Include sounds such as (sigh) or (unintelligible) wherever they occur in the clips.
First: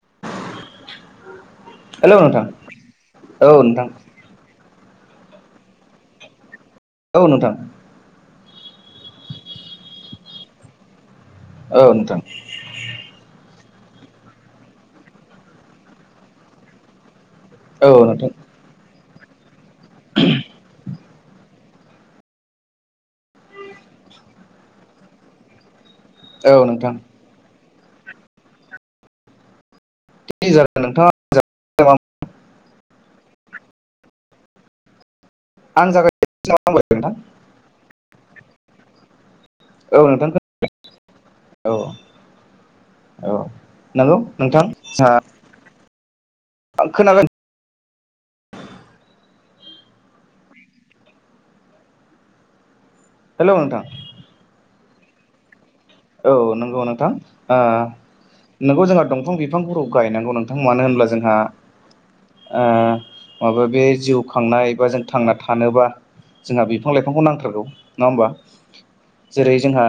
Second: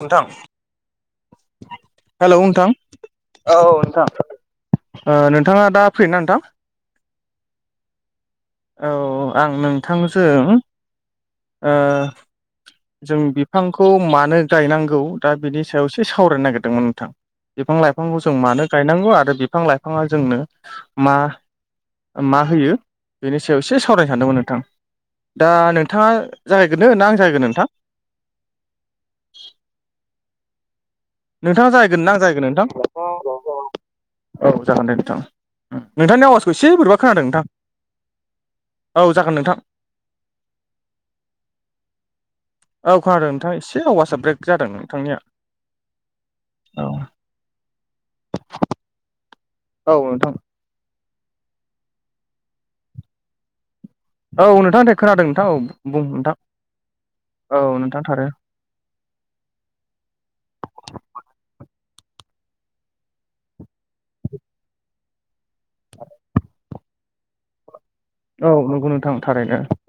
नोंथां हेलौ नोंथां औ नोंथां ओ नोंथाङा दा फ्रिना नोंथां? औ नोंथां औ आं नोंथांजों ओ औ नोंथां जों बिफांखौ मानो गायनांगौ दा बिनि सायाव एसे सावरायनो नागिरदोंमोन नोंथां बिफां औ लाइफांखौ नोंथां जों मानो गायनांगौ आरो बिफां लाइफाङा जोंनो मा? मा होयो बेनि सायाव एसे सावरायनो सानदोंमोन नोंथां दा नोंथाङा औ नोंथां जागायग्रोनो ना आं जागायग्रोनो नोंथां? (unintelligible) नोंथाङा नोंथाङा जागायग्रोना आं जागायग्रोनो नोंथां औ जागोन दे नोंथां आं नोंथांनि जागायनोसै आवाजखौ एसे नामा बोरैबा खोनादों होनबालाय नोंथां औ जागोन नोंथां औ नोंथां औ खोनादों औ नोंथां एसे आवासा नोंगौ ब्रेक नोंथां जादों नोंथांनिया औ जोंहा खोनागोन औ नोंथां हेलौ नोंथां औ नोंथांदे खोनादों नोंथां औ बुं औ नोंथां नंगौ नोंथां आ औ नोंथां थारो नोंगौ जोंहा दंफां बिफांफोराव गायनांगौ नोंथां मानो होनब्ला जोंहा ओ माबा बे जिउ खांनाय एबा जों थांना थानोबा जोंहा बिफां लाइफांखौ नांथारगौ नङा होमबा औ नंगौ नोंथां थारैनो जेरै जोंहा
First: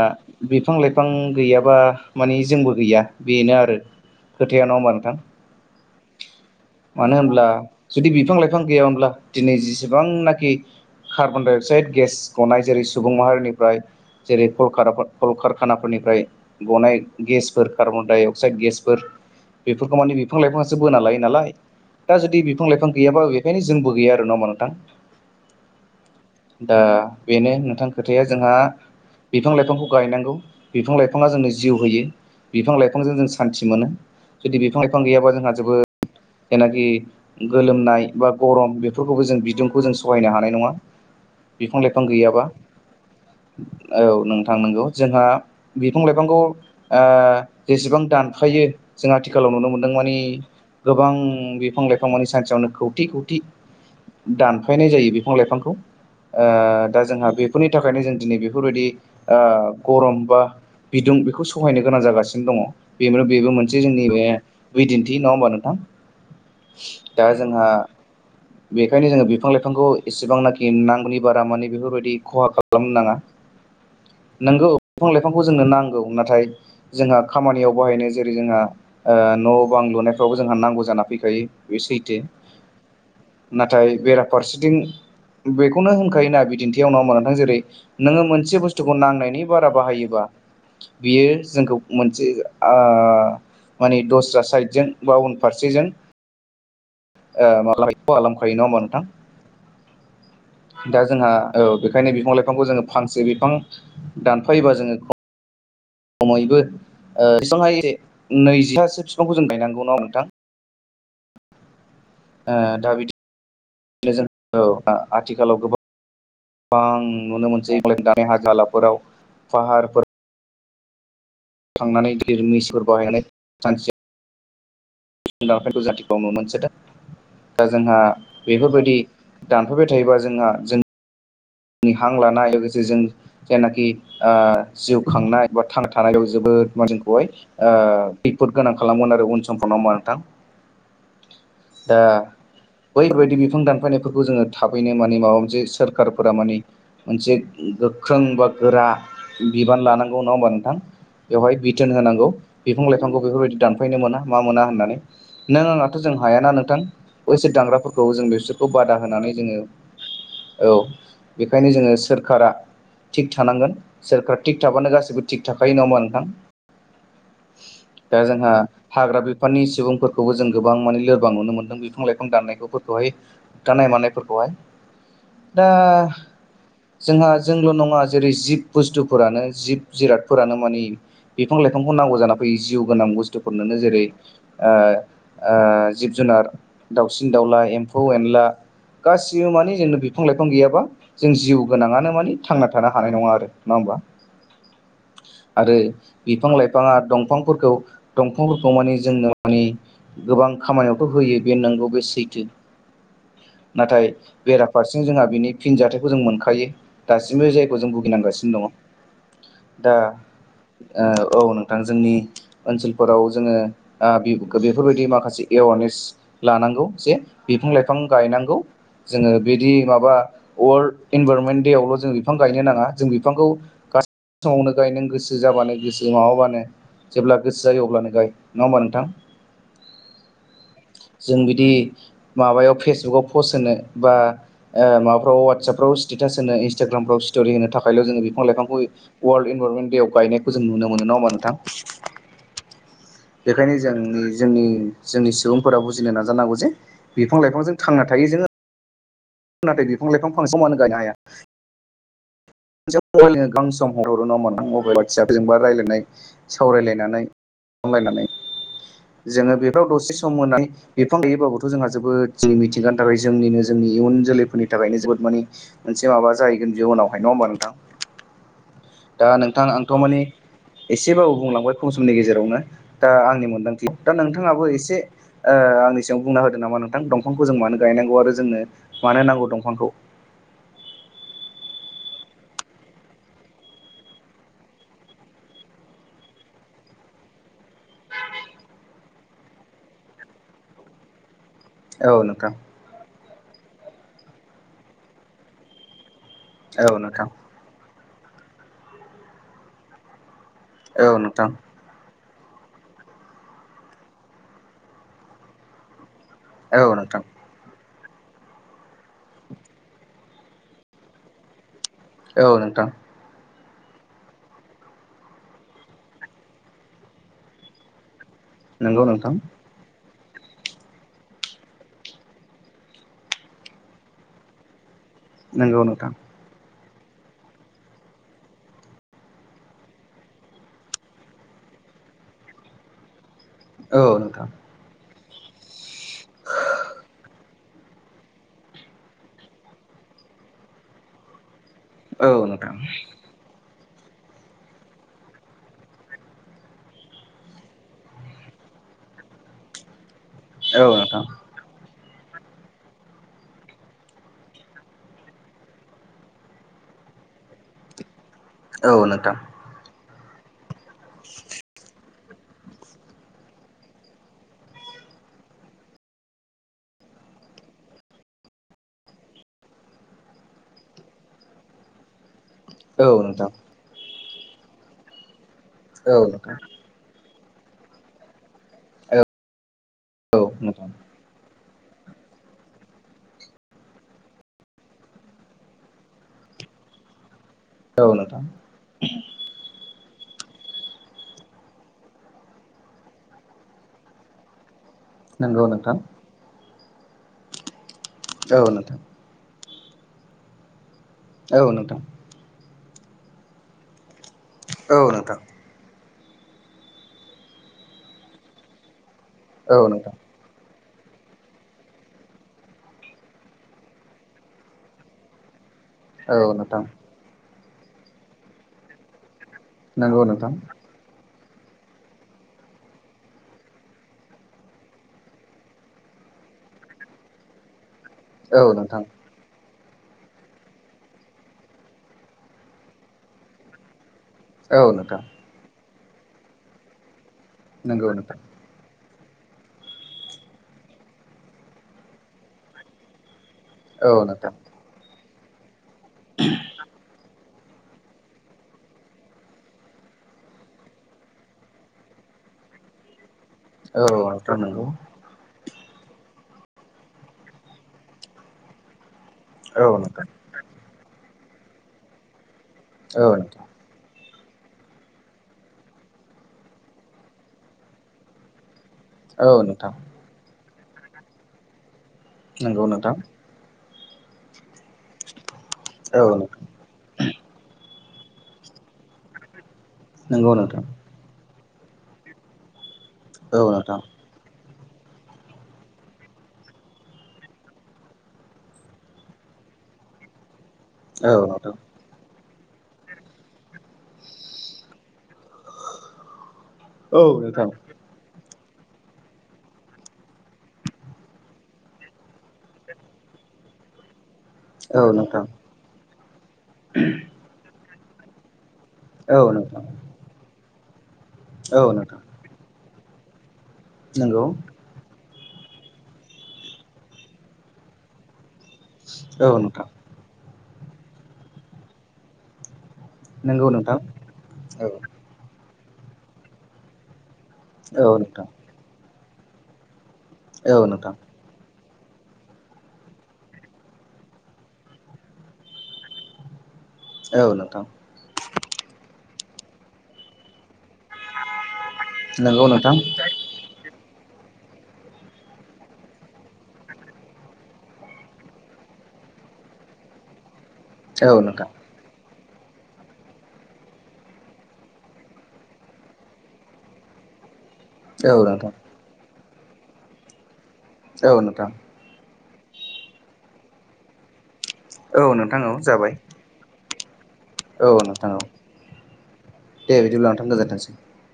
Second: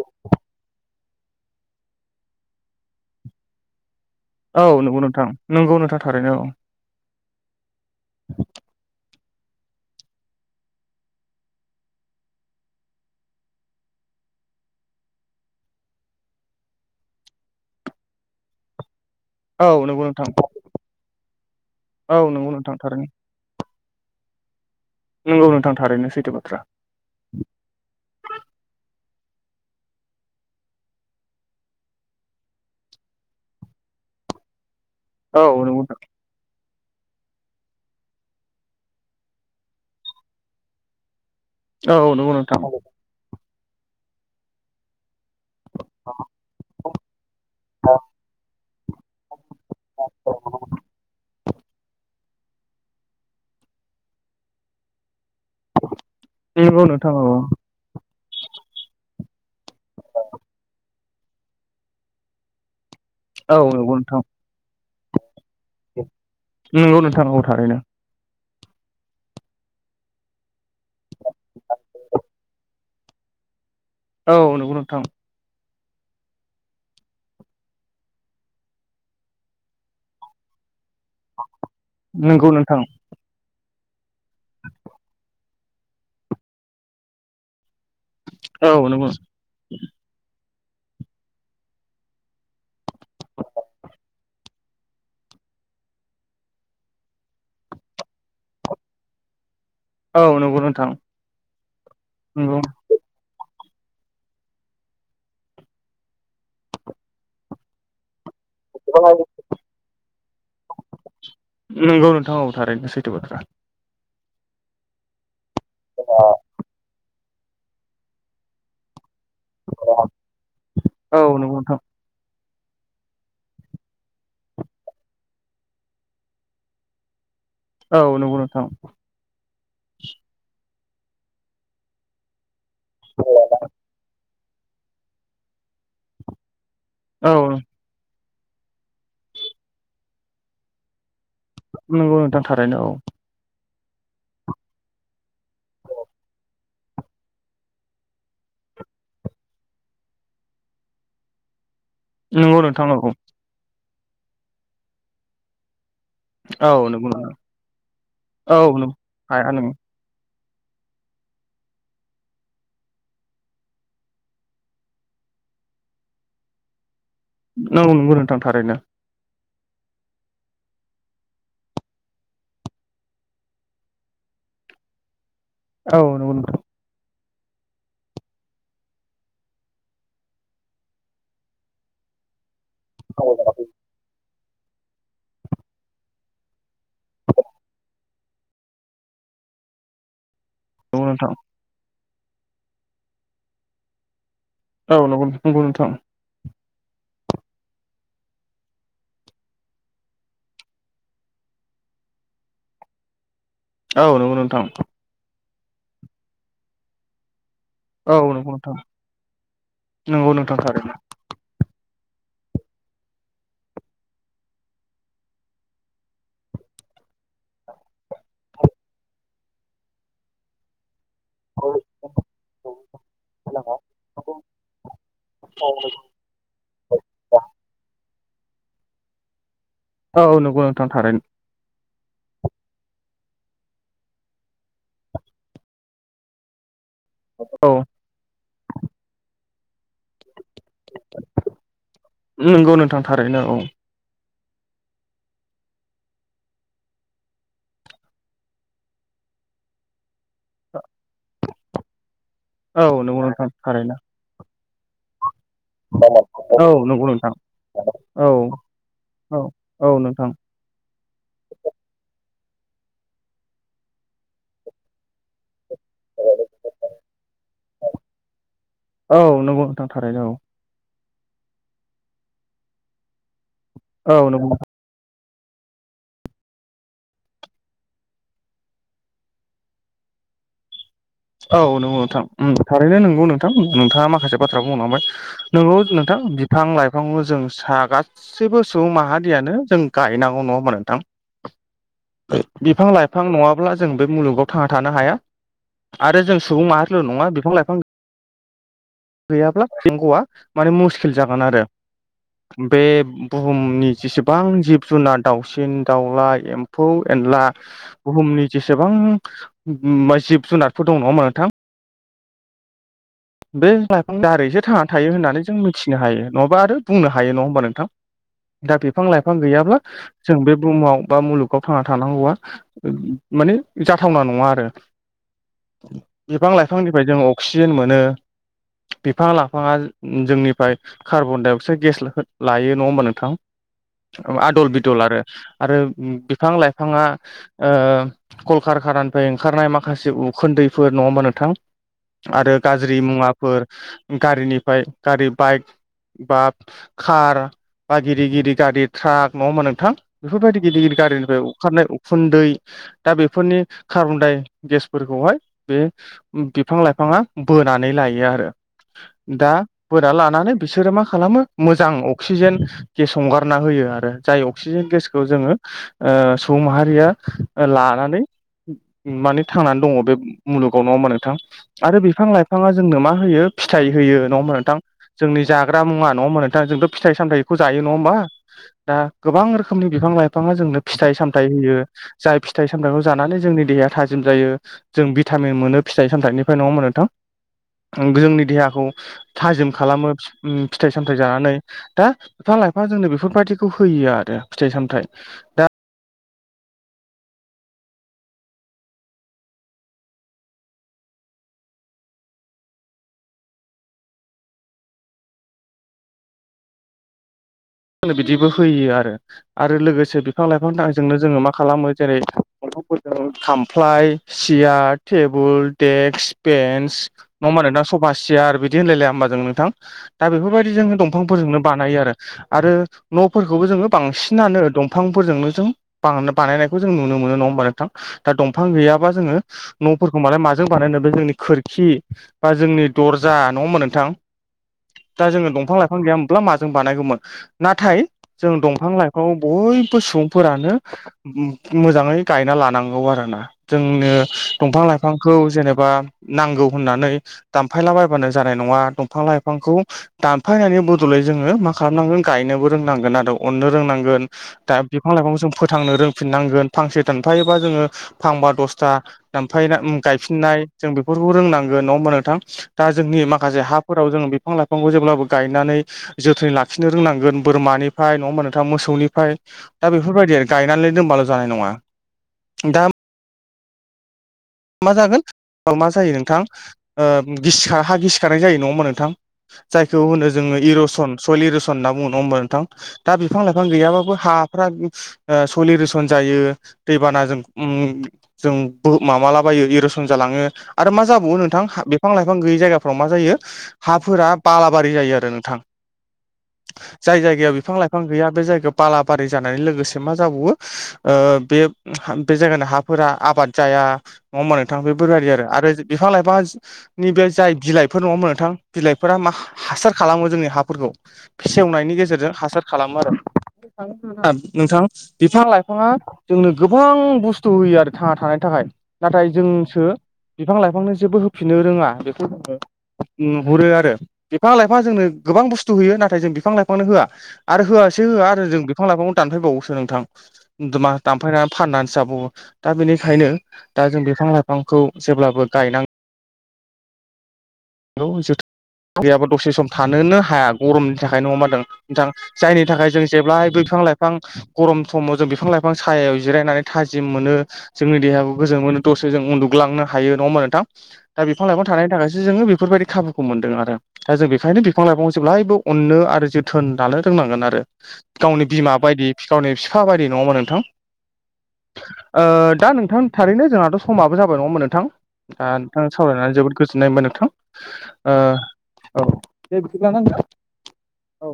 बिफां लाइफां गैयाबा मानि जोंबो गैया बेनो आरो खोथाया औ नङा होमबा नोंगौ नोंथां नोंगौ नोंथा थारैनो औ मानो होनब्ला जुदि बिफां लाइफां गैयामोनब्ला दिनै जेसेबांनाखि कार्बन डाइ अक्साइद गेस गनाय जेरै सुबुं माहारिनिफ्राय जेरै खलखार खल खार खाना फोरनिफ्राय गनाय गेसफोर कार्बन डाइ अक्साइड गेसफोर औ बेफोरखौ नंगौ माने नोंथां बिफां लाइफांआसो बोना लायो नालाय औ दा जुदि नंगौ बिफां नोंथां लाइफां थारैनो गैयाबा बेखायनो जोंबो गैया आरो नङा होनबा नोंथां? नंगौ नोंथां थारैनो सैथो बाथ्रा ओ बेनो नोंथां खोथाया जोंहा बिफां लाइफांखौ गायनांगौ बिफां लाइफाङा जोंनो जिउ होयो बिफां लाइफांजों जों सान्थि मोनो जुदि बिफां लाइफां गैयाबा औ जोंहा नंगौ जोबोद जेनाखि गोलोमनाय बा गरम बेफोरखौबो जों बिदुंखौ जों सहायनो हानाय नङा। बिफां औ लाइफां नंगौ गैयाबा नोंथां औ नोंथां नंगौ जोंहा बिफां लाइफांखौ ओ जेसेबां दानफायो जों आथिखालाव नुनो मोनदों मानि गोबां बिफां लाइफां माने सानसेयावनो खौथि खौथि दानफायनाय जायो बिफां लाइफांखौ नंगौ दा नोंथां जोंहा बेफोरनि नि थाखायनो जों दिनै बेफोरबायदि गरम बा बिदुं बेखौ सहायनो गोनां जागासिनो दङ बेनो बेबो औ मोनसे नंगौ जोंनि नोंथां बे बिदिन्थि नङा होनोमब नों नंगौ नोंथां थारैनो। बेखायनो जोङो बिफां लाइफांखौ एसेबांनाखि नांगौनि बारा मानि बेफोरबायदि खहा खालामनो नाङा। (inaudible) औ नोंगौ। नंगौ नोंथां (inaudible) बिफांखौ जोंनो नांगौ नाथाय जोंहा खामानियाव बाहायनो जेरै जोंहा न' बां लुनाय थावबो जोंहा नांगौ जाना फैखायो बे सैथो नंगौ नोंथां नाथाय बेराफारसेथिं बेखौनो होनखायोना बिदिन्थियावनाव नोंथां जेरै नोङो मोनसे मोनसे औ बुस्थुखौ नंगौ नांनायनि बारा बाहायोबा बियो जोंखौ मोनसे आ,,, माने दस्रा साइडजों बा उन फारसेजों ओ (unintelligible) नोंथां। औ नंगौ नोंथां दा जोंहा ओ बेखायनो बिफां नंगौ लाइफांखौ जोङो फांसे बिफां दानफायोबा जोङो खमैबो बेसेबांहाय नैजिथासो बिफांखौ जों गायनांगौ (inaudible) नोंथां। नोंगौ नोंथाङाऔ ओ दा थारैनो सैथो बाथ्रा। औ आथिखालाव गोबां। (unintelligible) गोबां नुनो मोनसै दानाय (unintelligible) औ नोंथां। (unintelligible) (unintelligible) दा जोंहा औ नंगौ नोंथां बेफोरबायदि दानफाबबाय थायोबा जोंहा जोंनि हां लानाय लोगोसे जों जायनाखि जिउ खांनाय बा (unintelligible) खैफोद औ गोनां खालामगोन आरो उन समफोरावा नोंथां। दा नंगौ नोंथां थारैनो औ बैबायदि बिफां दानफायनायफोरखौ जोङो थाबैनो माने माबा मोनसे सोरखार फोरा माने मोनसे गोख्रों बा गोरा बिबान लानांगौ नङा होमबा नोंथां! बेवहाय बिथोन होनांगौ नंगौ बिफां नोंथां नंगौ लाइफांखौ बेफोरबायदि दानफायनो मोना मा मोना होननानै नों आंना जों हायााना औ नोंथां नंगौ नोंथां बैस दांग्राफोरखौ जों बेसोरखौ औ नंगौ बादा होनानै हाया जोङो नों औ बेखायनो जोङो सोरखारा थिग थानांगोन सोरखारा थिग थाबानो गासैबो थिग थाखायो नङामा नोंथां? नंगौ नंगौ दा नोंथां जोंहा थारैनो हाग्रा बिफाननि सुबुंफोरखौबो जों गोबां माने लोरबां नुनो मोनदों बिफां लाइफां दाननायखौफोरखौहाय होफथानाय मानायफोरखौहाय दा औ नंगौ नोंथां जोंहा जोंल' नङा जेरै जिब बुस्थुफोरानो जिब जिरादफोरानो माने बिफां लाइफांखौ नांगौ जानानै फैयो जिउ गोनां बुस्थुफोरनो जेरै ओ ओ जिब जुनार दाउसिन दाउला एम्फौ एनला गासिबो माने जों बिफां लाइफां गैयाबा नंगौ नोंथां जों जिउ गोनाङनो मानि थांना थानो हानाय नङा आरो नङा होमबा औ नंगौ नंगौ आरो। नोंथां बिफां लाइफाङा दंफांफोरखौ दंफांफोरखौ माने जोंनो माने गोबां खामानियावथ' होयो बे नंगौ बे सैथो (inaudible) नाथाय नंगौ नोंथां बेराफारसे जोंहा बिनि फिनजाथाइखौ जों मोनखायो दासिमबो जायगायाव जों औ नंगौ भुगिनांगासिनो दङ नोंथां दा नंगौ नोंथां थारैनो औ नों थां जोंनि ओनसोलफोराव जोङो बेफोरबायदि माखासे एवारनेस लानांगौ जे बिफां लाइफां गायनांगौ जोङो बिदि माबा वर्ल्ड इनभाररमेन्ट देवाल' जों बिफां गायनो नाङा जों बिफांखौ गा समावनो गाय नों गोसो जाबानो गोसो माबाबानो जेब्ला गोसो जायो अब्लानो गाय नङा होमबा नोंथां? औ नंगौ नोंथां थारैनो जों बिदि माबायाव फेसबुकाव पस्ट होनो बा माबाफ्राव वाट्सप फ्राव सटेटास होनो इन्स्टाग्रफ्राव स्टरि होनो औ थाखायल' जो बिफां लाइांखौ वार्लड इनभाररनमन्टेव गायनाय खौ जों नुनो मोनो नङा होमबा नोंथां नंगौ नोंथां थारैनो बेखायनो जोंनि जोंनि सुबुंफोरा बुिनो नाजांगौ जे बिफां लाइफांजों थांना थायो जो नाथाय बिफां लाइफां फां समानो गायनो हाया औ जों नंगौ मबाइलनो नोंथां गोबां सम थारैनो हरो नङा होमबा नोंथां मबाइल (inaudible) फिसाफोर जोंबा रायज्लायनाय औ नंगौ सावरायलायनानै नोंथां लायनानै औ औ जोङो बेफोराव औ दसे नोंथां सम होनानै बिफां गैयैबाबोथ' जोंहा जोबोद जोंनि मिथिंगानि थाखाय जोंनिनो जोंनि इयुन जोलैफोरनि थाखायनो जोबोद माने मोनसे माबा जाहैगोन जिउनावहाय नङा होमबा नोंथां औ दा नंगौ नोंथां आंथ' मानि थारैनो एसेबाबो बुंलांबाय खम समनि गेजेरावनो दा आंनि मोनदांथि दा औ औ नंगौ नोंथाङाबो एसे ओ आंनि सिम बुंना होदो नामा नोंथां दंफांखौ जों मानो गायनांगौ आरो जोंनो मानो नांगौ दंफांखौ औ नंगौ नोंथां उम थारैनो नंगौ नोंथां नोंथाङा माखासे बाथ्रा बुंलांबाय नोंगौ नोंथां बिफां लाइफांखौ जों सा गा सैबो सुबुं माहारियानो जों गायनांगौ नङा होनबा नोंथां? औ नोंथां बिफां लाइफां नङाब्ला जों बे मुलुगाव थांना थानो हाया आरो जों सुबुं औ माहारिल' नङा नोंथां बिफां लाइफां गैयाब्ला थेंग'आ माने औ मुस्किल जागोन नोंथां आरो बे बुहुमनि जेसेबां जिब जुनार दाउसिन दाउलाय औ एम्फौ नोंथां एनला बुहुमनि जेसेबां जिब जुनारफोर दं नङा होनबा नोंथां? औ नोंथां बे लाइफांनि दारैसो थांनानै थायोब्ला होननानै जों मिथिनो हायो नङाबा आरो बुंनो हायो नङा होमबा नोंथां? दा नंगौ बिफां नोंथां लाइफां गैयाब्ला जों बे बुहुमाव बा मुलुगाव थांना थानांगौआ माने जाथावना नङा आरो नोंगौ नोंथां बिफां लाइफांनिफ्राय जों अक्सिजेन मोनो बिफां लाइफाङा जोंनिफ्राय कार्बन दडाइ अक्साइड गेस लायो नङा होनबा नोंथां? औ नोंथां आदल बिदल आरो आरो बिफां लाइफाङा ओ कलकारखानानिफ्राय ओंखारनाय माखासे उखुन्दैफोर नङा होमबा नोंथां? औ आरो नोंथां गाज्रि मुवाफोर गारिनिफ्राय गारि बाइक बा कार बा गिदिर गिदिर गारि ट्राक नङा होमबा नोंथां? बेफोरबायदि गिदिर औ गिदिर नोंथां गारिनिफ्राय अंखारनाय उखुन्दै दा बेफोरनि कार्बनडाइ गेसफोरखौहाय बे बिफां लाइफाङा बोनानै लायो आरो औ नोंथां औ दा बोना लानानै बिसोरो मा खालामो मोजां अ अक्सिजेन गेस हंगारना होयो आरो जाय अक्सिजेन गेसखौ जोङो ओ सुबुं माहारिया लानानै माने थांनानै दङ बे मुलुगाव नङा होमबा नोंथां आरो बिफां लाइ फाङा जोंनो मा होयो नोंथां फिथाइ होयो नङा होनबा नोंथां जोंनि जाग्रा मुवा नङा होमबा नोंथां जोंथ' फिथाइ सामथाइखौ जायो नङा होमबा दा गोबां रो खोमनि बिफां औ लाइफाङा जोंनो नोंथां फिथाइ सामथाइ होयो जाय फिथाइ सामथाइखौ जानानै जोंनि देहाया थाजिम जायो जों भिटामिन मोनो फिथाइ सामथाइनिफ्राय नङा होमबा नोंथां? औ थां नोंथां जोंनि देहाखौ थाजिम खालामो फिथाइ सामथाइ जानानै दा बिफां लाइफां जोंनो बेफोरबायाददिखौ होयो आरो फिथाइ सामथायाइ नंगौ दा नोंथां। औ नोंथां। औ नोंथां। औ नोंथां। जोंनो बिदिबो होयो आरो आरो औ नोंथां लोगोसे बिफां लाइफांदा जोंनो जोङो मा खालामो जेरै (unintelligible) खामफ्लाय सियार टेबोल। देक्स औ नोंथां बेन्स नङा होमबा नोंथां सफा सियार बिदि होनलायलाया होमबा जों नोंथां। नंगौ दा नोंथां बेफोरबायदि जो दंफांफोरजोंनो बानायो आरो। आरो न'फोरखौबो जोङो बांसिनानो दंफांफोरजोंनो जों। बां बानायनायखौ जों नुनो मोनो नङा होमबा नोंथां दा औ दंफां नोंथां गैयाबा जोङो न'फोरखौ मालाय माजों बानायनो बे जोंनि खोरखि बा जोंनि दरजा नङा होनबा नोंथां। औ नोंथां दा जोङो दंफां लाइफां गैयामोनब्ला माजों बानायगौमोन नाथाय नंगौ नोंथां जों दंफां लाइफां खौ बयबो सुबुंफोरानो मोजाङै गायना लानांगौ आरो ना। जोंनो औ नोंथां दंफां लाइफांखौ जेनेबा नांगौ होननानै दानफायला बायबानो जानाय नङा। दंफां लाइफांखौ दानफायनायनि बदलै जोङो मा खालामनांगोन गायनोबो रोंनांगोन आरो अननो औ रोंनांगोन नोंथां दा नंगौ बिफां लाइफांखौ जों फोथांनो रोंफिननांगोन फांसे दानफायोबा जोङो फांबा दसथा दामफायना औ उम नोंथां गायफिननाय जों बेफोरखौ रोंनांगोन नङा होमा नोंथां दा जोंनि औ माखासे नोंथां हा फोराव जों बिफां लाइफांखौ जेब्लाबो गायनानै जोथोन ला खिनो रोंनांगोन बोरमानिफ्राय नङा होमबा नोंथां मोसौनिफ्राय औ नोंथां दा बेफोरबायदि आरो। गायनानै दोनबाल' जानाय नङा। दा नंगौ नोंथां। मा जागोन मा जायो नोंथां ओ गिसिखा हा गिसिखारनाय जायो नङा होमबा नोंथां। जायखौ होनो नंगौ जोङो नोंथां इर'सन सलि रसन होनना बुङो नङा होमबा नोंथां। दा बिफां औ लाइफां नोंथां गैयाबाबो हा फ्राख ओ सलि रसन जायो दैबानाजों उम जों बु माबा लाब बायो इरसन जालाङो आरो मा जाबावो नोंथां? बिफां लाइफां गैयै जायगाफ्राव मा जायो हाफोरा बालाबारि जायो आरो नोंथां! जाय औ जायगायाव नोंथां बिफां लाइफां गैया बे जायगायाव बालाबारि जानाय लोगोसे मा जाबावो ओ बे बे जायगानि हाफोरा आबाद जाया। नङा होमबा नोंथां औ बेफोरबायदि नोंथां आरो बिफां लाइफांनि बे जाय बिलाइफोर नङा होनबा नोंथां? बिलाइफोरा मा औ हा नोंथां हासार खालामो जोंनि हाफोरखौ औ सेवनायनि नोंथां गेजेरजों हासार खालामो आरो। नंगौ (unintelligible) नोंथां बिफां लाइफाङा जोंनो गोबां बुस्थु होयो आरो थांना थानायनि थाखाय नाथाय औ जोंसो नोंथां बिफां लाइफांनो जेबो होफिननो रोङा बेखौ जोंङो- नुहरो नंगौ आरो नोंथां बिफां लाइफां औ जोंनो गोबां बुस्थु होयो नाथाय जों बिफां लाइफांनो होआ! आरो होआसै औ होआ नोंथां आरो जों बिफां लाइफांखौनो दानफायबावोसो दमा औ नोंथां मा नोंथां दानफायनानै- फाननानै जाबावो दा बेनिखायनो दा जों बिफां लाइफांखौ जेब्लाबो गायनां औ नोंथां! औ जोथोन गैयाबा दसे सम थानोनो हाया गरमनि थाखाय नङा होनबा दो नोंथां जायनि नंगौ थाखाय नोंथां जों जेब्लायबो बिफां -लाइफां- आं बिफां गरम समाव जों बिफां लाइफां सायायाव जिरायनानै थाजिम मोनो! जोंनि देहाबो गोजोन मोनो दसे जों उन्दुग्लांनो हायो नङा होमबा नोंथां दा औ बिफां लाइफां नोंथां थानायनि थाखायसो जोङो बेख- बेफोरबायदि खाबुखौ मोनदों आरो- दा जों बेनिखायनो बिफां लाइफां जेब्लायबो अननो आरो जोथोन लानो रोंनांगोन आरो! औ गावनि नोंथां बिमा बायदि फि गावनि बिफा बायदि नङा होनबा नोंथां! औ नोंथां! ओ दा नोंथां थारैनो जोंहाथ' समाबो जाबाय नङा होनबा नोंथां! औ आ नोंथां औ नोंथांजों जाबाय सावरायनानै जोबोद गोजोननाय मोनबाय नोंथां! औ ओ नोंथां औ दे बिदिब्ला नोंथां गोजोनथोंसै। औ